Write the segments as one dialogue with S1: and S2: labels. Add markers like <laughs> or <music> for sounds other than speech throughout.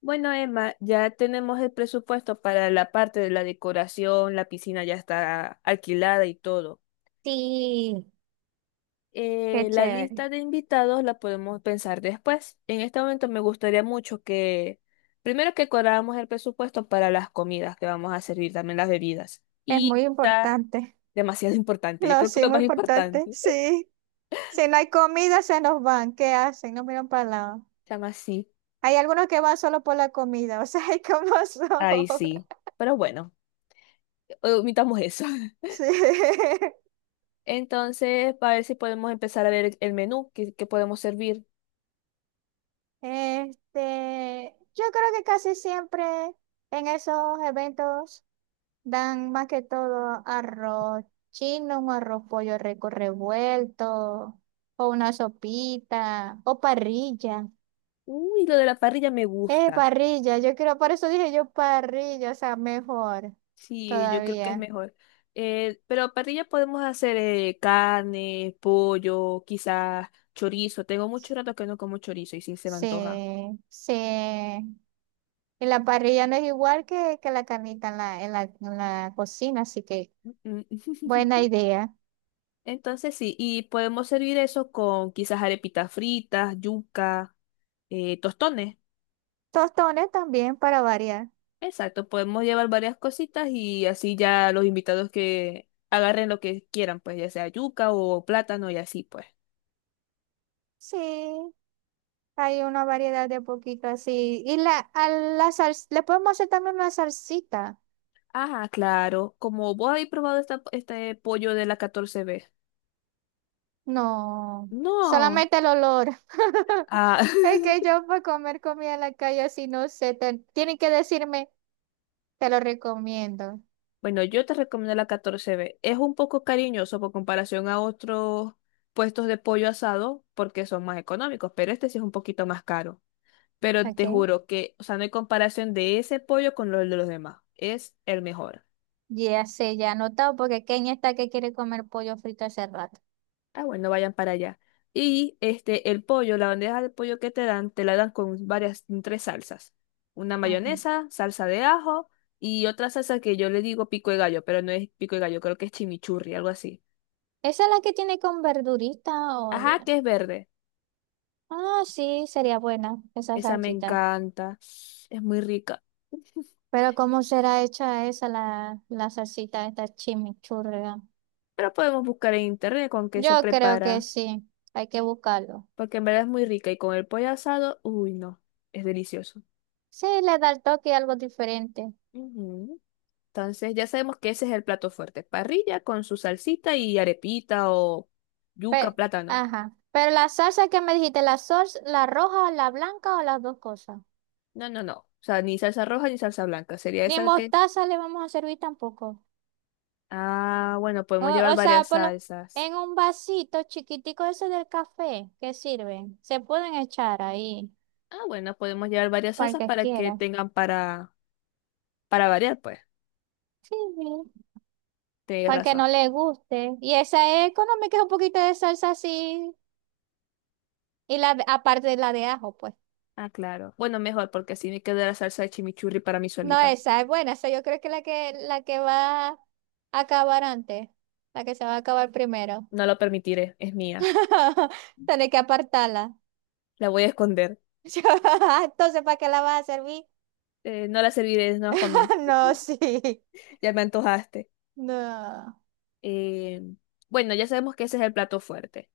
S1: Bueno, Emma, ya tenemos el presupuesto para la parte de la decoración, la piscina ya está alquilada y todo.
S2: Sí, qué
S1: La
S2: chévere.
S1: lista de invitados la podemos pensar después. En este momento me gustaría mucho que, primero que cuadráramos el presupuesto para las comidas que vamos a servir, también las bebidas.
S2: Es
S1: Y
S2: muy
S1: está
S2: importante. <laughs>
S1: demasiado <laughs> importante, yo
S2: No,
S1: creo que
S2: sí,
S1: lo
S2: muy
S1: más
S2: importante.
S1: importante.
S2: Sí. Si no hay comida, se nos van. ¿Qué hacen? No miran para el lado.
S1: Se sí,
S2: Hay algunos que van solo por la comida. <laughs> O sea, hay como <laughs> son.
S1: ahí sí. Pero bueno, omitamos eso. <laughs>
S2: Sí.
S1: Entonces, para ver si podemos empezar a ver el menú que podemos servir.
S2: Este, yo creo que casi siempre en esos eventos dan más que todo arroz chino, un arroz pollo rico revuelto, o una sopita, o parrilla.
S1: Uy, lo de la parrilla me gusta.
S2: Parrilla, yo quiero, por eso dije yo parrilla, o sea, mejor
S1: Sí, yo creo que es
S2: todavía.
S1: mejor. Pero parrilla podemos hacer carne, pollo, quizás chorizo. Tengo mucho rato que no como chorizo y sí se me
S2: Sí,
S1: antoja.
S2: sí. Y la parrilla no es igual que la carnita en la cocina, así que
S1: Mm.
S2: buena
S1: <laughs>
S2: idea.
S1: Entonces sí, y podemos servir eso con quizás arepitas fritas, yuca, tostones.
S2: Tostones también para variar.
S1: Exacto, podemos llevar varias cositas y así ya los invitados que agarren lo que quieran, pues ya sea yuca o plátano y así pues.
S2: Sí, hay una variedad de poquito así. Y a la sal- le podemos hacer también una salsita.
S1: Ah, claro. Como vos habéis probado este pollo de la 14B.
S2: No,
S1: No.
S2: solamente el olor. <laughs>
S1: Ah,
S2: Es que
S1: <laughs>
S2: yo para comer comida en la calle así no sé, te- tienen que decirme, te lo recomiendo.
S1: bueno, yo te recomiendo la 14B. Es un poco cariñoso por comparación a otros puestos de pollo asado porque son más económicos, pero este sí es un poquito más caro. Pero te
S2: ¿Ok?
S1: juro que, o sea, no hay comparación de ese pollo con los de los demás. Es el mejor.
S2: Ya sé, ya he anotado porque Kenia está que quiere comer pollo frito hace rato.
S1: Ah, bueno, vayan para allá. Y este, el pollo, la bandeja de pollo que te dan, te la dan con varias, con tres salsas. Una
S2: Ajá.
S1: mayonesa, salsa de ajo y otra salsa que yo le digo pico de gallo, pero no es pico de gallo, creo que es chimichurri, algo así.
S2: ¿Esa es la que tiene con verdurita? Oye.
S1: Ajá, que es verde.
S2: Ah, sí, sería buena esa
S1: Esa me
S2: salsita.
S1: encanta. Es muy rica. <laughs>
S2: Pero ¿cómo será hecha esa la salsita, esta chimichurria?
S1: Pero podemos buscar en internet con qué se
S2: Yo creo que
S1: prepara,
S2: sí, hay que buscarlo.
S1: porque en verdad es muy rica y con el pollo asado, uy, no, es delicioso.
S2: Sí, le da el toque algo diferente.
S1: Ujú. Entonces ya sabemos que ese es el plato fuerte. Parrilla con su salsita y arepita o yuca,
S2: Pe-
S1: plátano.
S2: Ajá. Pero la salsa que me dijiste, la salsa, la roja, la blanca o las dos cosas.
S1: No, no, no. O sea, ni salsa roja ni salsa blanca. Sería
S2: Ni
S1: esa que…
S2: mostaza le vamos a servir tampoco.
S1: Ah, bueno,
S2: O,
S1: podemos llevar
S2: o sea,
S1: varias
S2: por lo-
S1: salsas.
S2: en un vasito chiquitico ese del café que sirven, se pueden echar ahí,
S1: Ah, bueno, podemos llevar varias
S2: para el
S1: salsas
S2: que
S1: para que
S2: quiera.
S1: tengan para variar, pues.
S2: Sí, sí,
S1: Tienes
S2: para el que
S1: razón.
S2: no le guste. Y esa es económica, es un poquito de salsa así. Y la de- aparte de la de ajo, pues.
S1: Ah, claro. Bueno, mejor porque así me queda la salsa de chimichurri para mí
S2: No,
S1: solita.
S2: esa es buena. Esa yo creo que es la que va a acabar antes. La que se va a acabar primero.
S1: No lo permitiré, es mía.
S2: <laughs> Tenés que apartarla.
S1: La voy a esconder.
S2: <laughs> Entonces, ¿para qué la vas a servir?
S1: No la serviré, no es nada para mí.
S2: <laughs> No,
S1: <laughs>
S2: sí.
S1: Ya me antojaste.
S2: No.
S1: Eh, bueno, ya sabemos que ese es el plato fuerte,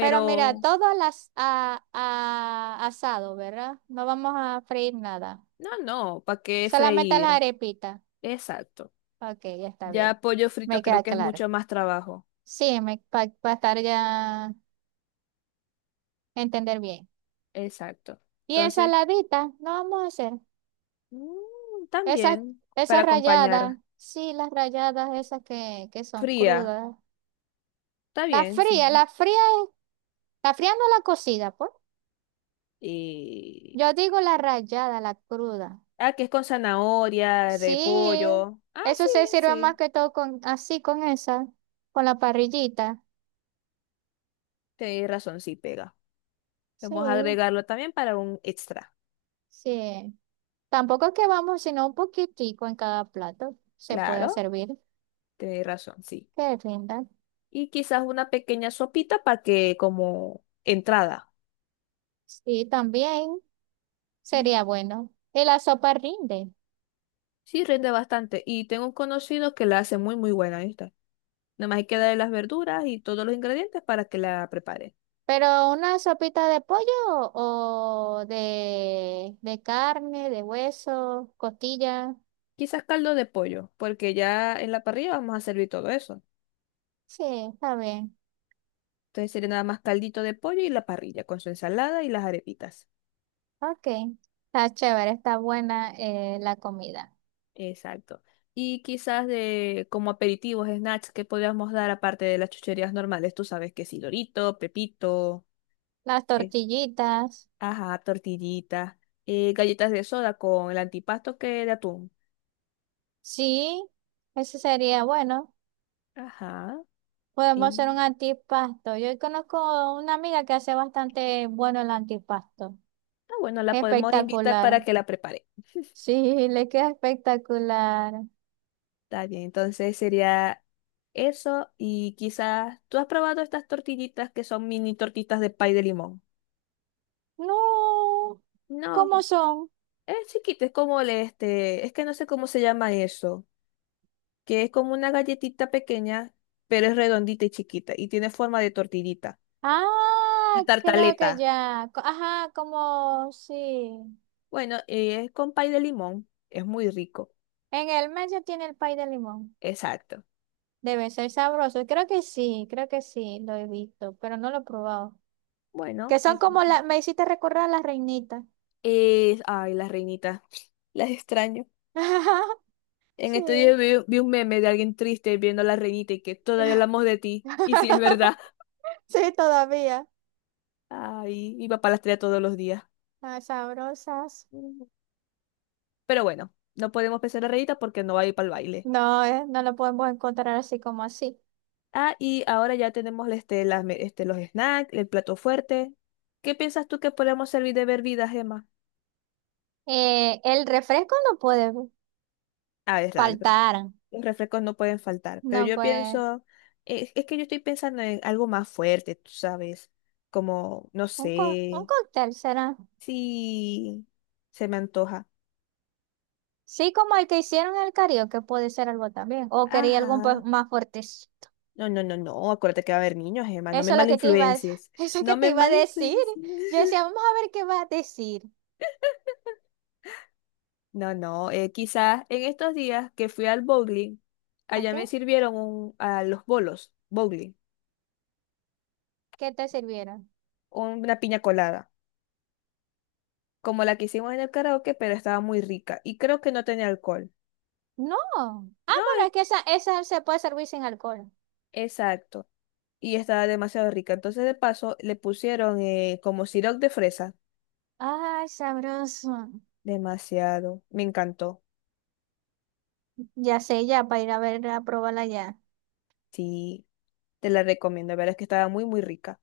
S2: Pero mira, todo al asado, ¿verdad? No vamos a freír nada.
S1: no, no, ¿para qué
S2: Solamente las
S1: freír?
S2: arepitas.
S1: Exacto.
S2: Ok, ya está bien.
S1: Ya pollo frito
S2: Me
S1: creo
S2: queda
S1: que es
S2: claro.
S1: mucho más trabajo.
S2: Sí, me, para estar ya, entender bien.
S1: Exacto.
S2: Y
S1: Entonces,
S2: ensaladita, no vamos a hacer.
S1: mm,
S2: Esas,
S1: también para
S2: Esas ralladas.
S1: acompañar
S2: Sí, las ralladas esas que son
S1: fría,
S2: crudas.
S1: está
S2: La
S1: bien,
S2: fría,
S1: sí.
S2: la fría. La fría no la cocida, pues.
S1: Y,
S2: Yo digo la rallada, la cruda.
S1: ah, que es con zanahoria,
S2: Sí,
S1: repollo. Ah, sí,
S2: eso se sirve más
S1: sí,
S2: que todo con, así, con esa, con la parrillita.
S1: tenéis razón, sí pega.
S2: Sí,
S1: Vamos a agregarlo también para un extra.
S2: sí. Tampoco es que vamos, sino un poquitico en cada plato. Se puede
S1: Claro,
S2: servir,
S1: tenéis razón, sí.
S2: que rinda.
S1: Y quizás una pequeña sopita para que como entrada.
S2: Sí, también
S1: Mm.
S2: sería bueno. Y la sopa rinde.
S1: Sí, rinde bastante. Y tengo un conocido que la hace muy, muy buena esta. Nada más hay que darle las verduras y todos los ingredientes para que la prepare.
S2: Pero una sopita de pollo o de carne, de hueso, costilla.
S1: Quizás caldo de pollo, porque ya en la parrilla vamos a servir todo eso.
S2: Sí, está bien.
S1: Entonces sería nada más caldito de pollo y la parrilla con su ensalada y las arepitas.
S2: Ok, está chévere, está buena la comida.
S1: Exacto. Y quizás de como aperitivos, snacks que podríamos dar aparte de las chucherías normales. Tú sabes que sí, Dorito, Pepito,
S2: Las tortillitas,
S1: ajá, tortillita, galletas de soda con el antipasto que de atún.
S2: sí, eso sería bueno.
S1: Ajá.
S2: Podemos hacer un
S1: Y
S2: antipasto. Yo conozco una amiga que hace bastante bueno el antipasto.
S1: ah, bueno, la podemos invitar
S2: Espectacular.
S1: para que la prepare.
S2: Sí, le queda espectacular.
S1: Está bien, entonces sería eso y quizás tú has probado estas tortillitas que son mini tortitas de pay de limón.
S2: No,
S1: No,
S2: ¿cómo son?
S1: es chiquita, es como el este, es que no sé cómo se llama eso, que es como una galletita pequeña, pero es redondita y chiquita y tiene forma de tortillita, de
S2: Ah, creo que
S1: tartaleta.
S2: ya. Co- Ajá, como sí.
S1: Bueno, es con pay de limón, es muy rico.
S2: En el medio tiene el pay de limón.
S1: Exacto.
S2: Debe ser sabroso. Creo que sí, lo he visto, pero no lo he probado.
S1: Bueno,
S2: Que son como las, me hiciste recordar a las reinitas.
S1: es- ay, las reinitas, las <laughs> extraño.
S2: <laughs>
S1: En estos
S2: Sí.
S1: días vi un meme de alguien triste viendo a la reinita y que todavía hablamos de ti. <laughs>
S2: <laughs>
S1: Y sí es verdad.
S2: Sí, todavía.
S1: Ay, mi papá las trae todos los días.
S2: Ah, sabrosas.
S1: Mm. Pero bueno, no podemos pensar la reinita porque no va a ir para el baile.
S2: No, no lo podemos encontrar así como así.
S1: Ah, y ahora ya tenemos este, las me- este, los snacks, el plato fuerte. ¿Qué piensas tú que podemos servir de bebidas, Emma?
S2: El refresco no puede
S1: Ah, es real.
S2: faltar.
S1: Los refrescos no pueden faltar, pero
S2: No,
S1: yo
S2: pues,
S1: pienso, es que yo estoy pensando en algo más fuerte, tú sabes, como, no
S2: un, co- un
S1: sé,
S2: cóctel será.
S1: si se me antoja.
S2: Sí, como el que hicieron en el karaoke, puede ser algo también. O quería algo un po-
S1: Ajá.
S2: más fuerte.
S1: No, no, no, no, acuérdate que va a haber niños, Emma, no me
S2: Eso es lo que te iba a,
S1: malinfluencies,
S2: <laughs> eso es que
S1: no
S2: te
S1: me
S2: iba a decir.
S1: malinfluencies.
S2: Yo
S1: <laughs>
S2: decía, vamos a ver qué va a decir.
S1: No, no, quizás en estos días que fui al bowling,
S2: ¿A
S1: allá
S2: qué?
S1: me sirvieron un- a los bolos, bowling,
S2: ¿Qué te sirvieron?
S1: una piña colada, como la que hicimos en el karaoke, pero estaba muy rica y creo que no tenía alcohol.
S2: No. Ah,
S1: No,
S2: bueno, es que esa se puede servir sin alcohol.
S1: exacto. Y estaba demasiado rica. Entonces, de paso, le pusieron como sirope de fresa.
S2: Ay, sabroso.
S1: Demasiado. Me encantó.
S2: Ya sé, ya, para ir a ver, a probarla ya.
S1: Sí, te la recomiendo. La verdad es que estaba muy, muy rica.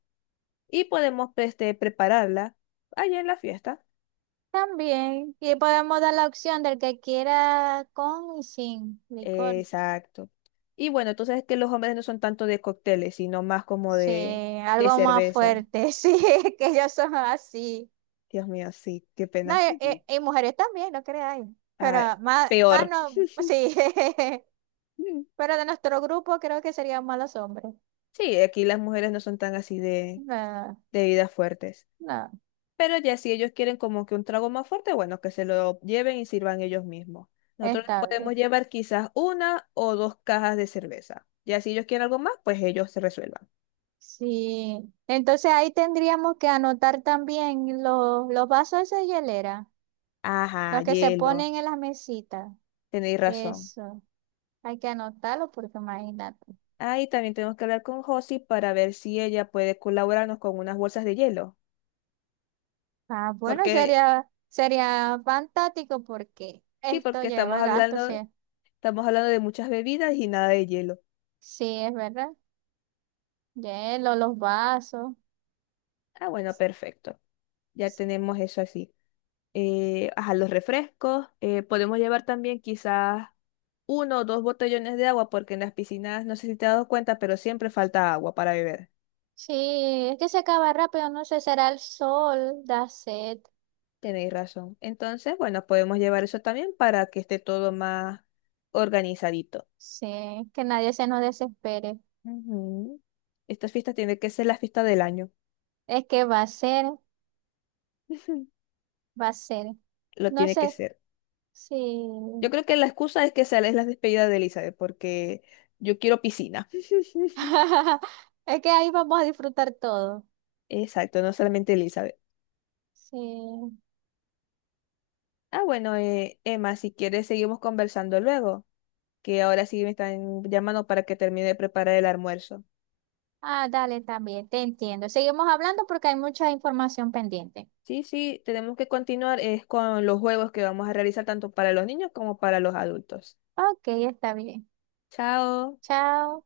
S1: Y podemos pues, este, prepararla allá en la fiesta.
S2: También. Y podemos dar la opción del que quiera con y sin licor.
S1: Exacto. Y bueno, entonces es que los hombres no son tanto de cócteles, sino más como
S2: Sí,
S1: de
S2: algo más
S1: cerveza.
S2: fuerte. <laughs> Sí, es que ellos son así.
S1: Dios mío, sí, qué
S2: No,
S1: pena. Ujú.
S2: y mujeres también, no creáis.
S1: Ah,
S2: Pero más, más
S1: peor.
S2: no,
S1: <laughs>
S2: sí. <laughs> Pero de nuestro grupo creo que serían malos hombres.
S1: Sí, aquí las mujeres no son tan así
S2: No,
S1: de bebidas fuertes.
S2: no,
S1: Pero ya si ellos quieren como que un trago más fuerte, bueno, que se lo lleven y sirvan ellos mismos. Nosotros les
S2: está
S1: podemos
S2: bien.
S1: llevar quizás una o dos cajas de cerveza. Ya si ellos quieren algo más, pues ellos se resuelvan.
S2: Sí. Entonces ahí tendríamos que anotar también los vasos de hielera,
S1: Ajá,
S2: los que se
S1: hielo.
S2: ponen en las mesitas.
S1: Tenéis razón.
S2: Eso, hay que anotarlo porque imagínate.
S1: Ahí también tenemos que hablar con Josie para ver si ella puede colaborarnos con unas bolsas de hielo.
S2: Ah, bueno,
S1: Porque,
S2: sería, sería fantástico porque
S1: sí,
S2: esto
S1: porque
S2: lleva gasto, sí.
S1: estamos hablando de muchas bebidas y nada de hielo.
S2: Sí, es verdad. Hielo, los vasos.
S1: Ah, bueno, perfecto. Ya tenemos eso así. Eh, ajá, los refrescos. Eh, podemos llevar también quizás uno o dos botellones de agua, porque en las piscinas, no sé si te has dado cuenta, pero siempre falta agua para beber.
S2: Sí, es que se acaba rápido, no sé, será el sol, da sed.
S1: Tenéis razón. Entonces, bueno, podemos llevar eso también para que esté todo más organizadito.
S2: Sí, que nadie se nos desespere.
S1: Ujú. Estas fiestas tienen que ser la fiesta del año.
S2: Es que va a ser,
S1: <laughs>
S2: va a ser.
S1: Lo
S2: No
S1: tiene
S2: sé,
S1: que ser.
S2: sí.
S1: Yo creo que la excusa es que sea es la despedida de Elizabeth, porque yo quiero piscina. <laughs>
S2: <laughs> Es que ahí vamos a disfrutar todo.
S1: Exacto, no solamente Elizabeth.
S2: Sí.
S1: Ah, bueno, Emma, si quieres seguimos conversando luego, que ahora sí me están llamando para que termine de preparar el almuerzo.
S2: Ah, dale, también, te entiendo. Seguimos hablando porque hay mucha información pendiente.
S1: Sí, sí, tenemos que continuar es con los juegos que vamos a realizar tanto para los niños como para los adultos.
S2: Ok, está bien.
S1: Chao.
S2: Chao.